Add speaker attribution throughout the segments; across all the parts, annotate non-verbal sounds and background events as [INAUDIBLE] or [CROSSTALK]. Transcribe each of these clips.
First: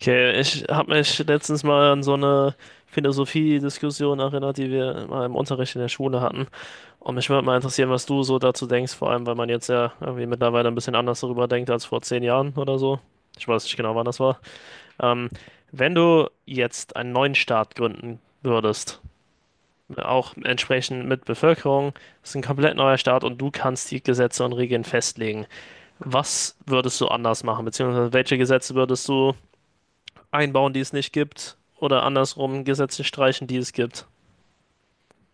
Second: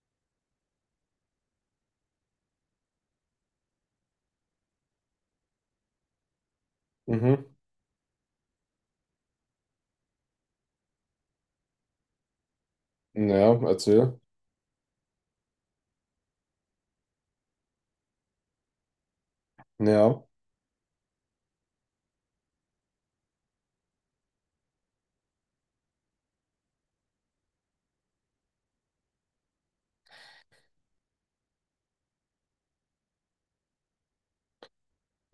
Speaker 1: Okay, ich habe mich letztens mal an so eine Philosophiediskussion erinnert, die wir mal im Unterricht in der Schule hatten. Und mich würde
Speaker 2: Mhm.
Speaker 1: mal interessieren, was du so dazu denkst, vor allem, weil man jetzt ja irgendwie mittlerweile ein bisschen anders darüber denkt als vor 10 Jahren oder so. Ich
Speaker 2: Ja,
Speaker 1: weiß nicht genau, wann
Speaker 2: erzähl.
Speaker 1: das war. Ähm, Wenn du jetzt einen neuen Staat gründen würdest,
Speaker 2: Ja.
Speaker 1: auch entsprechend mit Bevölkerung, das ist ein komplett neuer Staat und du kannst die Gesetze und Regeln festlegen. Was würdest du anders machen, beziehungsweise welche Gesetze würdest du einbauen, die es nicht gibt, oder andersrum Gesetze streichen, die es gibt.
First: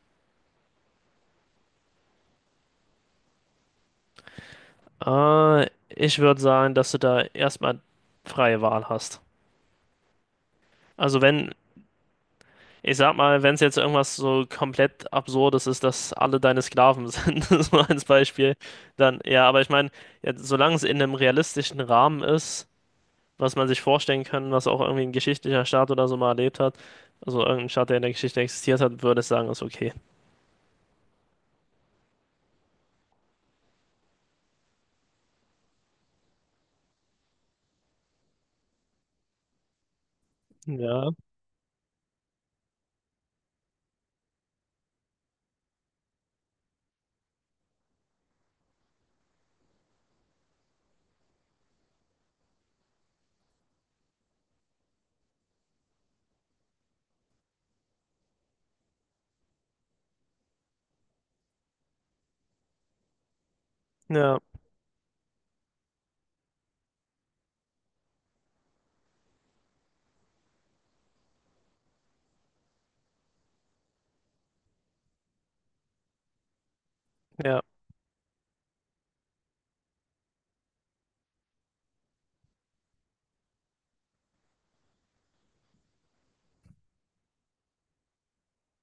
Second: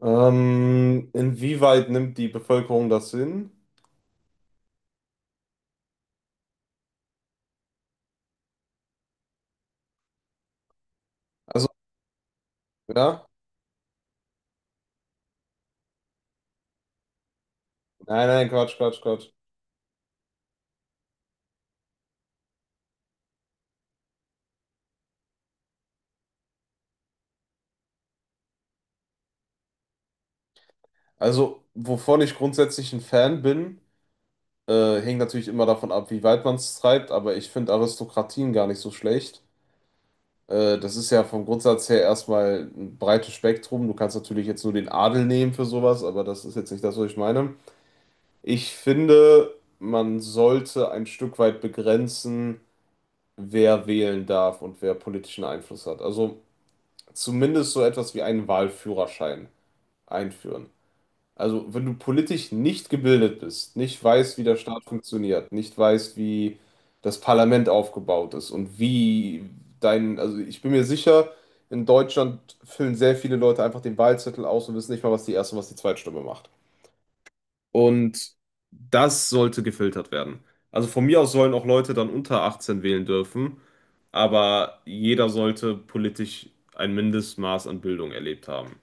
Speaker 2: Inwieweit nimmt die Bevölkerung das hin?
Speaker 1: Ich würde sagen, dass du da erstmal freie Wahl hast. Also wenn,
Speaker 2: Also,
Speaker 1: ich sag
Speaker 2: ja.
Speaker 1: mal, wenn es jetzt irgendwas so komplett Absurdes ist, dass alle deine Sklaven sind, [LAUGHS] so als
Speaker 2: Nein, nein,
Speaker 1: Beispiel,
Speaker 2: Quatsch, Quatsch,
Speaker 1: dann
Speaker 2: Quatsch.
Speaker 1: ja, aber ich meine, ja, solange es in einem realistischen Rahmen ist, was man sich vorstellen kann, was auch irgendwie ein geschichtlicher Staat oder so mal erlebt hat, also irgendein Staat, der in der Geschichte existiert hat, würde ich sagen, ist okay.
Speaker 2: Also, wovon ich grundsätzlich ein Fan bin, hängt natürlich immer davon ab, wie weit man es treibt, aber ich finde Aristokratien gar nicht so schlecht. Das ist
Speaker 1: Ja,
Speaker 2: ja vom Grundsatz her erstmal ein breites Spektrum. Du kannst natürlich jetzt nur den Adel nehmen für sowas, aber das ist jetzt nicht das, was ich meine. Ich finde, man sollte ein Stück weit begrenzen, wer wählen darf und wer politischen Einfluss hat. Also zumindest so etwas wie einen Wahlführerschein einführen. Also wenn du politisch nicht gebildet bist, nicht weißt,
Speaker 1: ja,
Speaker 2: wie der Staat funktioniert, nicht weißt, wie das Parlament aufgebaut ist und wie dein, also ich bin mir sicher, in Deutschland füllen sehr viele Leute einfach den Wahlzettel aus und wissen nicht mal, was die erste und was die Zweitstimme macht.
Speaker 1: ja.
Speaker 2: Und das sollte gefiltert werden. Also von mir aus sollen auch Leute dann unter 18 wählen dürfen, aber jeder sollte politisch ein Mindestmaß an Bildung erlebt haben.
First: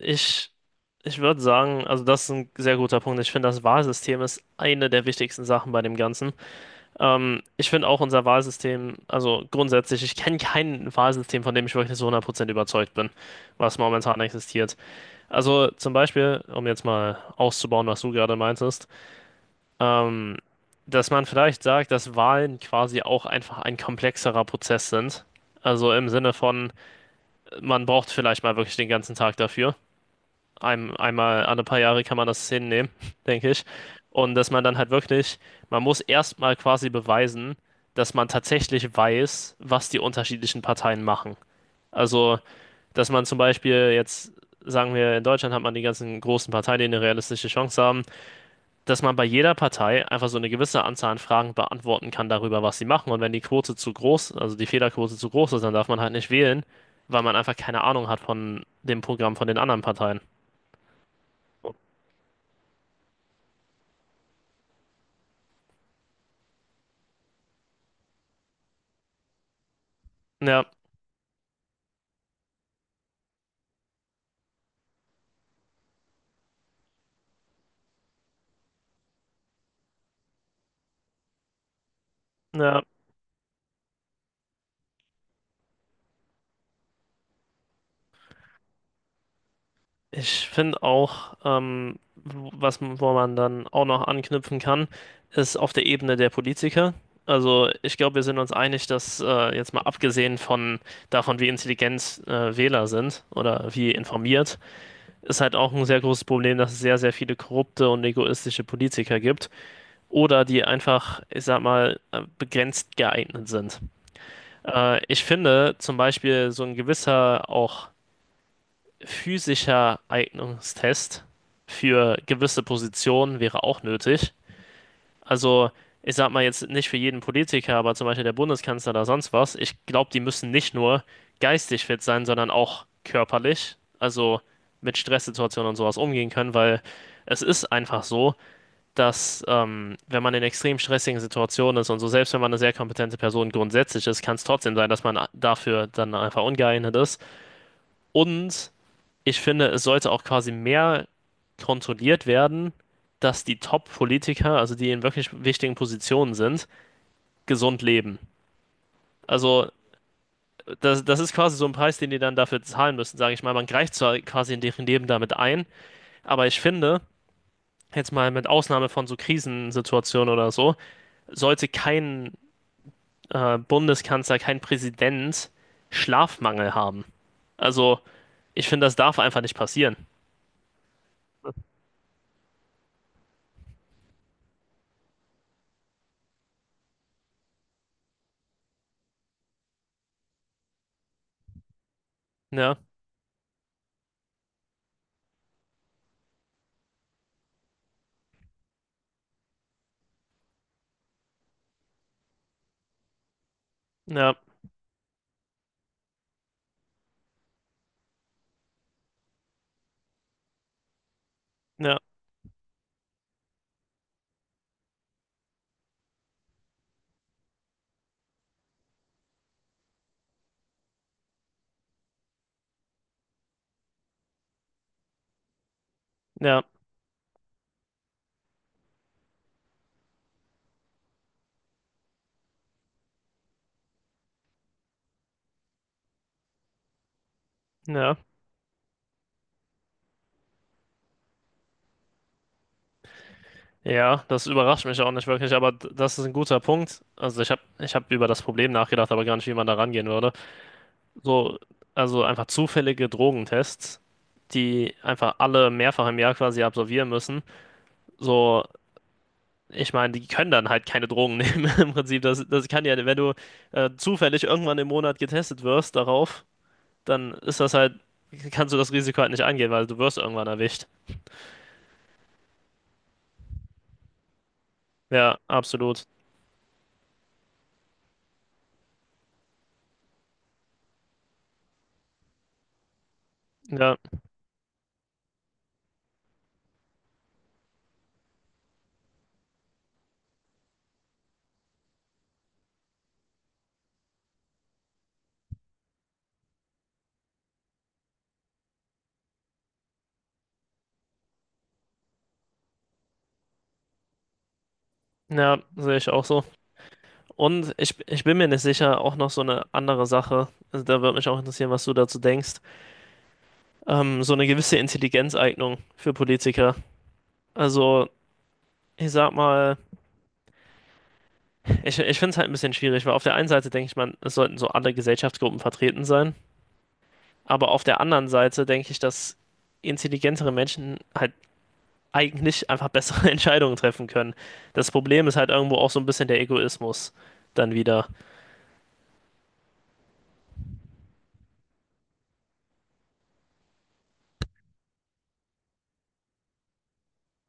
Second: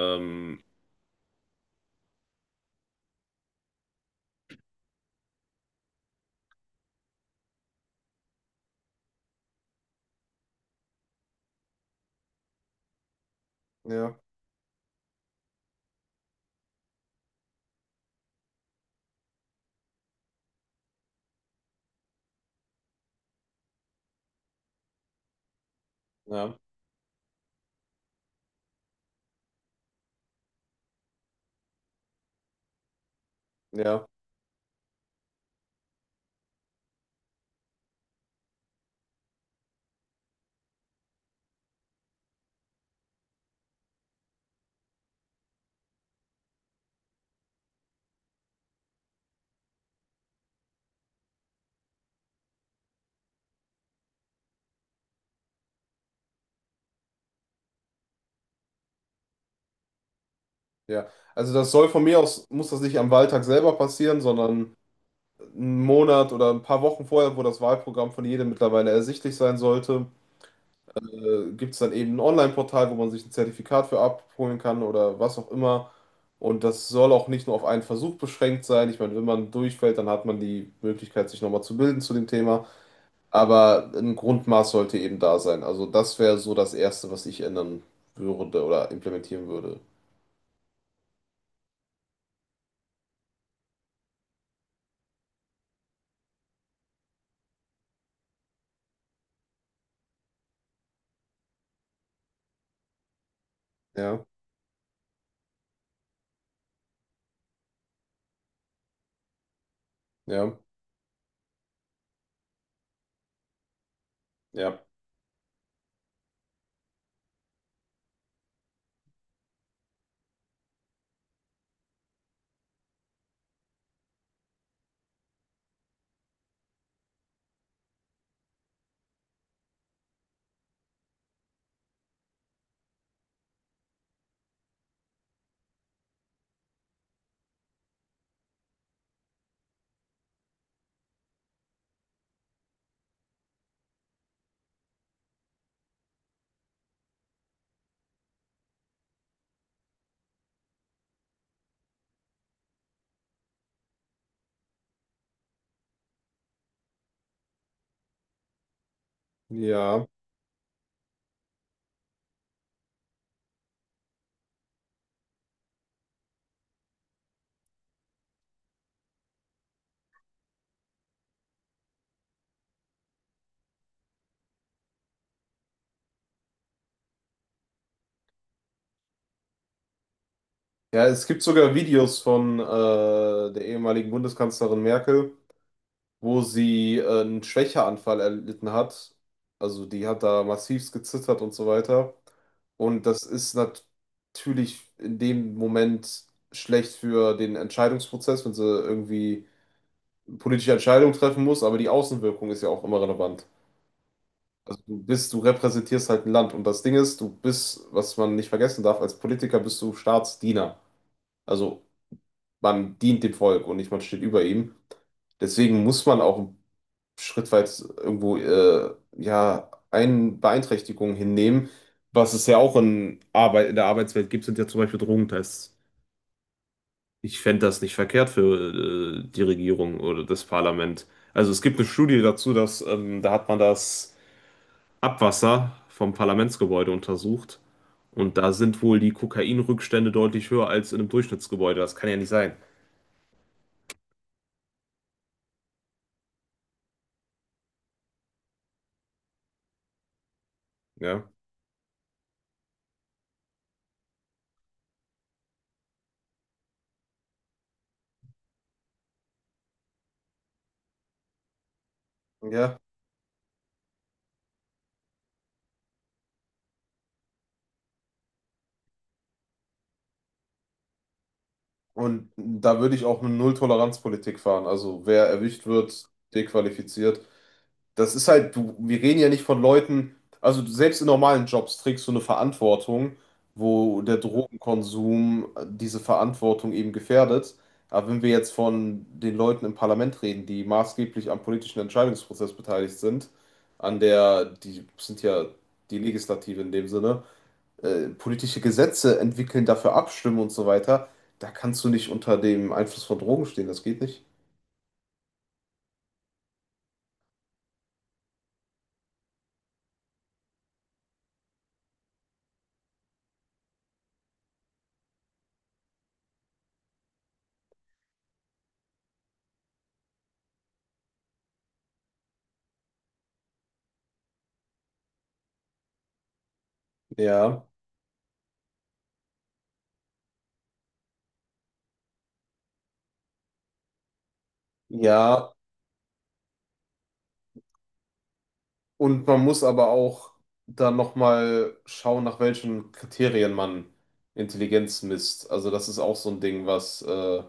Speaker 1: Ich Ich würde sagen, also das ist ein sehr guter Punkt. Ich finde, das Wahlsystem ist eine der wichtigsten Sachen bei dem Ganzen. Ich finde auch unser Wahlsystem, also grundsätzlich, ich kenne kein Wahlsystem, von dem ich wirklich so 100% überzeugt bin, was
Speaker 2: Ja,
Speaker 1: momentan existiert. Also zum Beispiel, um jetzt mal auszubauen, was du gerade meintest, ähm, dass man vielleicht sagt, dass Wahlen quasi auch einfach ein komplexerer Prozess sind. Also im Sinne
Speaker 2: ja,
Speaker 1: von, man braucht vielleicht mal wirklich den ganzen Tag dafür einmal alle paar Jahre kann man das hinnehmen, [LAUGHS] denke ich.
Speaker 2: ja,
Speaker 1: Und dass man dann halt wirklich, man muss erstmal quasi beweisen, dass man tatsächlich weiß, was die unterschiedlichen Parteien machen. Also, dass man zum Beispiel jetzt, sagen wir, in Deutschland hat man die ganzen großen Parteien, die eine realistische Chance haben, dass man bei jeder Partei einfach so eine gewisse Anzahl an Fragen beantworten kann darüber, was sie machen. Und wenn die Quote zu groß, also die Fehlerquote zu groß ist, dann darf man halt nicht wählen, weil man einfach keine Ahnung hat von dem Programm von den anderen Parteien.
Speaker 2: ja. Also das soll von mir aus, muss das nicht am Wahltag selber passieren, sondern einen Monat oder ein paar Wochen vorher, wo das Wahlprogramm von jedem mittlerweile ersichtlich sein sollte.
Speaker 1: Ja,
Speaker 2: Gibt es dann eben ein Online-Portal, wo man sich ein Zertifikat für abholen kann oder was auch immer. Und das soll auch nicht nur auf einen Versuch beschränkt sein. Ich meine, wenn man durchfällt, dann hat man die Möglichkeit, sich nochmal zu bilden zu dem Thema.
Speaker 1: ja.
Speaker 2: Aber ein Grundmaß sollte eben da sein. Also das wäre so das Erste, was ich ändern würde oder implementieren würde.
Speaker 1: Ich finde auch, wo man dann auch noch anknüpfen kann, ist auf der Ebene der Politiker. Also ich glaube, wir sind uns einig, dass jetzt mal abgesehen von davon, wie intelligent Wähler sind oder wie
Speaker 2: Ja,
Speaker 1: informiert, ist halt auch ein sehr großes Problem, dass es sehr, sehr viele korrupte und egoistische Politiker gibt oder
Speaker 2: ja,
Speaker 1: die einfach, ich sag mal, begrenzt geeignet sind.
Speaker 2: ja,
Speaker 1: Ich finde zum Beispiel so ein gewisser auch physischer Eignungstest für gewisse Positionen wäre auch nötig. Also, ich sag mal jetzt nicht für jeden Politiker, aber zum Beispiel der Bundeskanzler oder sonst was. Ich glaube, die müssen nicht nur geistig fit sein, sondern auch körperlich. Also mit Stresssituationen und sowas umgehen können, weil es ist einfach so, dass wenn man in extrem stressigen Situationen ist und so, selbst wenn man eine sehr kompetente Person grundsätzlich ist, kann es trotzdem sein, dass man dafür dann einfach ungeeignet ist. Und ich finde, es sollte auch quasi mehr kontrolliert werden, dass die Top-Politiker, also die in wirklich wichtigen Positionen sind, gesund leben. Also
Speaker 2: ja.
Speaker 1: das ist quasi so ein Preis, den die dann dafür zahlen müssen, sage ich mal. Man greift zwar quasi in deren Leben damit ein, aber ich finde, jetzt mal mit Ausnahme von so Krisensituationen oder so, sollte kein Bundeskanzler, kein Präsident Schlafmangel haben. Also ich finde, das darf einfach nicht passieren.
Speaker 2: Ja, es gibt sogar Videos von der ehemaligen Bundeskanzlerin Merkel, wo sie einen Schwächeanfall erlitten hat. Also die hat da massivst gezittert und so weiter.
Speaker 1: Ja,
Speaker 2: Und das ist natürlich in dem Moment schlecht für den Entscheidungsprozess, wenn sie irgendwie politische Entscheidungen treffen muss, aber die Außenwirkung ist ja auch immer relevant.
Speaker 1: ja,
Speaker 2: Also du bist, du repräsentierst halt ein Land. Und das Ding ist, du bist, was man nicht vergessen darf, als Politiker bist du Staatsdiener. Also
Speaker 1: ja,
Speaker 2: man dient dem Volk und nicht man steht über ihm. Deswegen muss man auch schrittweit irgendwo ja ein Beeinträchtigungen hinnehmen, was es ja auch in der Arbeitswelt gibt, sind ja zum Beispiel Drogentests.
Speaker 1: ja,
Speaker 2: Ich fände das nicht verkehrt für die Regierung oder das Parlament. Also es gibt eine Studie dazu, dass da hat man das Abwasser vom Parlamentsgebäude untersucht
Speaker 1: ja.
Speaker 2: und da sind wohl die Kokainrückstände deutlich höher als in einem Durchschnittsgebäude. Das kann ja nicht sein.
Speaker 1: Ja, das überrascht mich auch nicht wirklich, aber das ist ein guter Punkt. Also ich hab über das Problem nachgedacht, aber gar nicht, wie man da rangehen würde.
Speaker 2: Ja.
Speaker 1: So, also einfach zufällige Drogentests, die einfach alle mehrfach im Jahr quasi absolvieren müssen. So, ich meine, die können dann halt keine Drogen [LAUGHS] nehmen im Prinzip. Das
Speaker 2: Ja.
Speaker 1: kann ja, wenn du zufällig irgendwann im Monat getestet wirst darauf, dann ist das halt, kannst du das Risiko halt nicht angehen, weil du wirst irgendwann erwischt.
Speaker 2: Und da würde ich auch eine Null-Toleranz-Politik fahren. Also wer
Speaker 1: Ja,
Speaker 2: erwischt
Speaker 1: absolut.
Speaker 2: wird, dequalifiziert. Das ist halt, du, wir reden ja nicht von Leuten, also selbst in normalen Jobs trägst du eine Verantwortung,
Speaker 1: Ja,
Speaker 2: wo der Drogenkonsum diese Verantwortung eben gefährdet. Aber wenn wir jetzt von den Leuten im Parlament reden, die maßgeblich am politischen Entscheidungsprozess beteiligt sind, an der, die sind ja die Legislative in dem Sinne, politische Gesetze entwickeln, dafür abstimmen und so weiter, da kannst du nicht unter dem Einfluss von Drogen stehen, das geht nicht.
Speaker 1: ja, sehe ich auch so. Und ich bin mir nicht sicher, auch noch so eine andere Sache, also da würde mich auch interessieren, was du dazu denkst, so eine gewisse Intelligenzeignung für Politiker. Also ich sag mal, ich finde es halt ein bisschen schwierig, weil auf der einen Seite denke ich, man, es sollten so alle Gesellschaftsgruppen vertreten sein,
Speaker 2: Ja,
Speaker 1: aber auf der anderen Seite denke ich, dass intelligentere Menschen halt eigentlich einfach bessere [LAUGHS] Entscheidungen treffen können. Das Problem ist halt
Speaker 2: ja,
Speaker 1: irgendwo auch so ein bisschen der Egoismus dann wieder.
Speaker 2: und man muss aber auch dann nochmal schauen, nach welchen Kriterien man Intelligenz misst. Also das ist auch so ein Ding, was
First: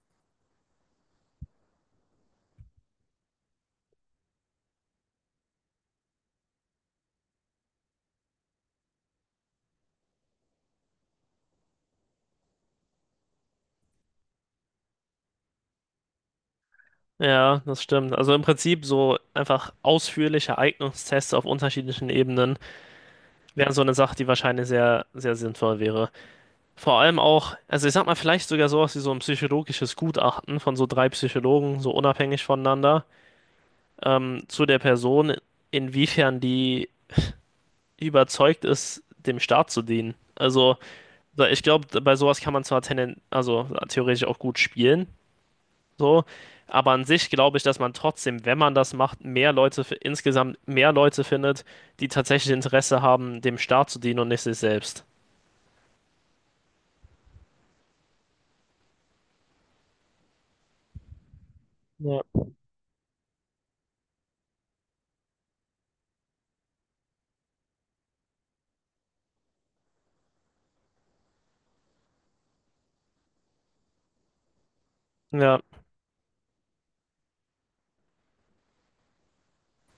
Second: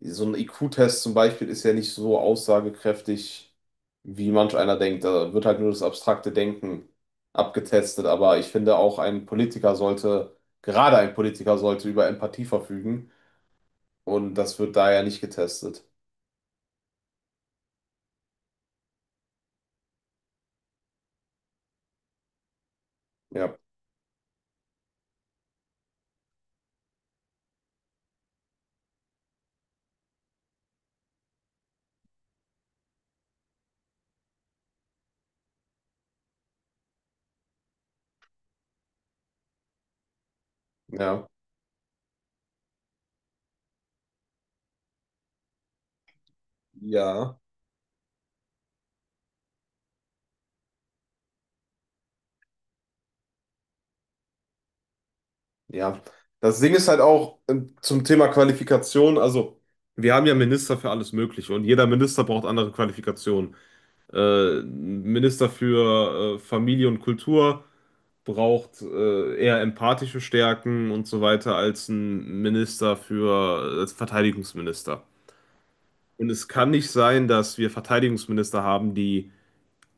Speaker 2: so ein IQ-Test zum Beispiel ist ja nicht so aussagekräftig, wie manch einer denkt. Da wird halt nur das abstrakte Denken abgetestet. Aber ich finde auch ein Politiker sollte, gerade ein Politiker sollte über Empathie verfügen. Und das wird da ja nicht getestet.
Speaker 1: Ja, das stimmt. Also im Prinzip so einfach ausführliche Eignungstests auf unterschiedlichen Ebenen
Speaker 2: Ja,
Speaker 1: wären so eine Sache, die wahrscheinlich sehr, sehr sinnvoll wäre. Vor allem auch, also ich sag mal, vielleicht sogar sowas wie so ein psychologisches Gutachten von so drei Psychologen, so unabhängig voneinander, zu der Person, inwiefern die überzeugt ist, dem Staat zu dienen. Also
Speaker 2: ja,
Speaker 1: ich glaube, bei sowas kann man zwar also theoretisch auch gut spielen, so, aber an sich
Speaker 2: ja.
Speaker 1: glaube ich, dass man trotzdem, wenn man das macht, mehr Leute insgesamt mehr Leute findet, die tatsächlich Interesse haben, dem Staat zu dienen und nicht sich selbst.
Speaker 2: Ja. Das Ding ist halt auch zum Thema Qualifikation, also. Wir haben ja Minister für alles Mögliche und jeder
Speaker 1: Ja.
Speaker 2: Minister braucht andere Qualifikationen. Minister für Familie und Kultur, braucht eher empathische Stärken und so weiter als ein Minister für, als Verteidigungsminister.
Speaker 1: Ja,
Speaker 2: Und es kann nicht sein, dass wir Verteidigungsminister haben, die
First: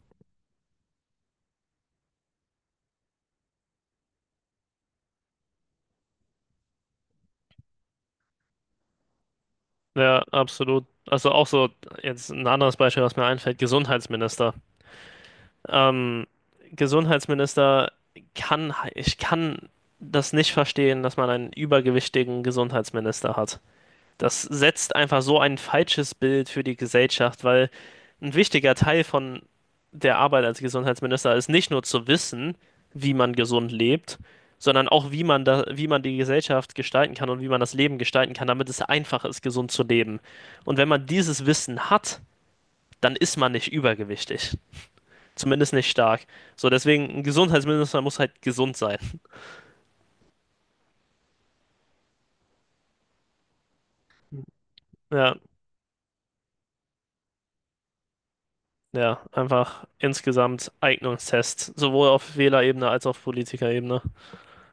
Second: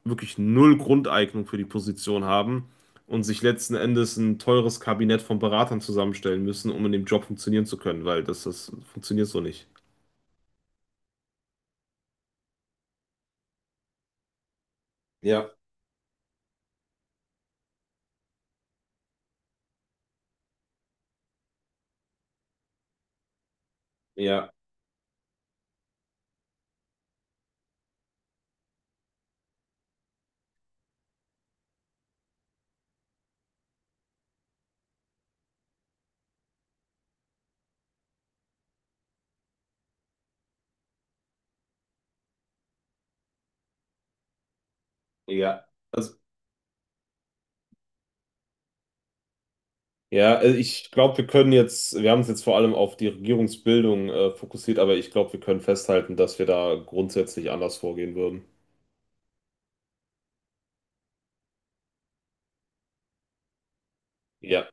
Speaker 2: wirklich null Grundeignung für die Position haben und sich letzten Endes ein teures Kabinett von Beratern zusammenstellen müssen, um in dem Job funktionieren zu können, weil das, das funktioniert so nicht.
Speaker 1: ja, absolut. Also auch so, jetzt ein anderes Beispiel, was mir einfällt, Gesundheitsminister.
Speaker 2: Ja,
Speaker 1: Ähm, Gesundheitsminister kann, ich kann das nicht verstehen, dass man einen übergewichtigen Gesundheitsminister hat. Das
Speaker 2: ja,
Speaker 1: setzt einfach so ein falsches Bild für die Gesellschaft, weil ein wichtiger Teil von der Arbeit als Gesundheitsminister ist nicht nur zu wissen, wie man gesund lebt, sondern auch, wie man da, wie man die Gesellschaft gestalten kann und wie man das Leben gestalten kann, damit es einfach ist, gesund zu leben. Und wenn man dieses Wissen hat, dann ist man nicht übergewichtig.
Speaker 2: ja.
Speaker 1: Zumindest nicht
Speaker 2: Also
Speaker 1: stark. So, deswegen, ein Gesundheitsminister muss halt gesund sein.
Speaker 2: ja, also ich glaube, wir können jetzt, wir haben es jetzt vor allem auf die Regierungsbildung fokussiert, aber ich glaube,
Speaker 1: Ja,
Speaker 2: wir können festhalten, dass wir da grundsätzlich anders vorgehen würden.
Speaker 1: ja, einfach insgesamt Eignungstest, sowohl auf Wählerebene als auch auf Politikerebene.
Speaker 2: Ja.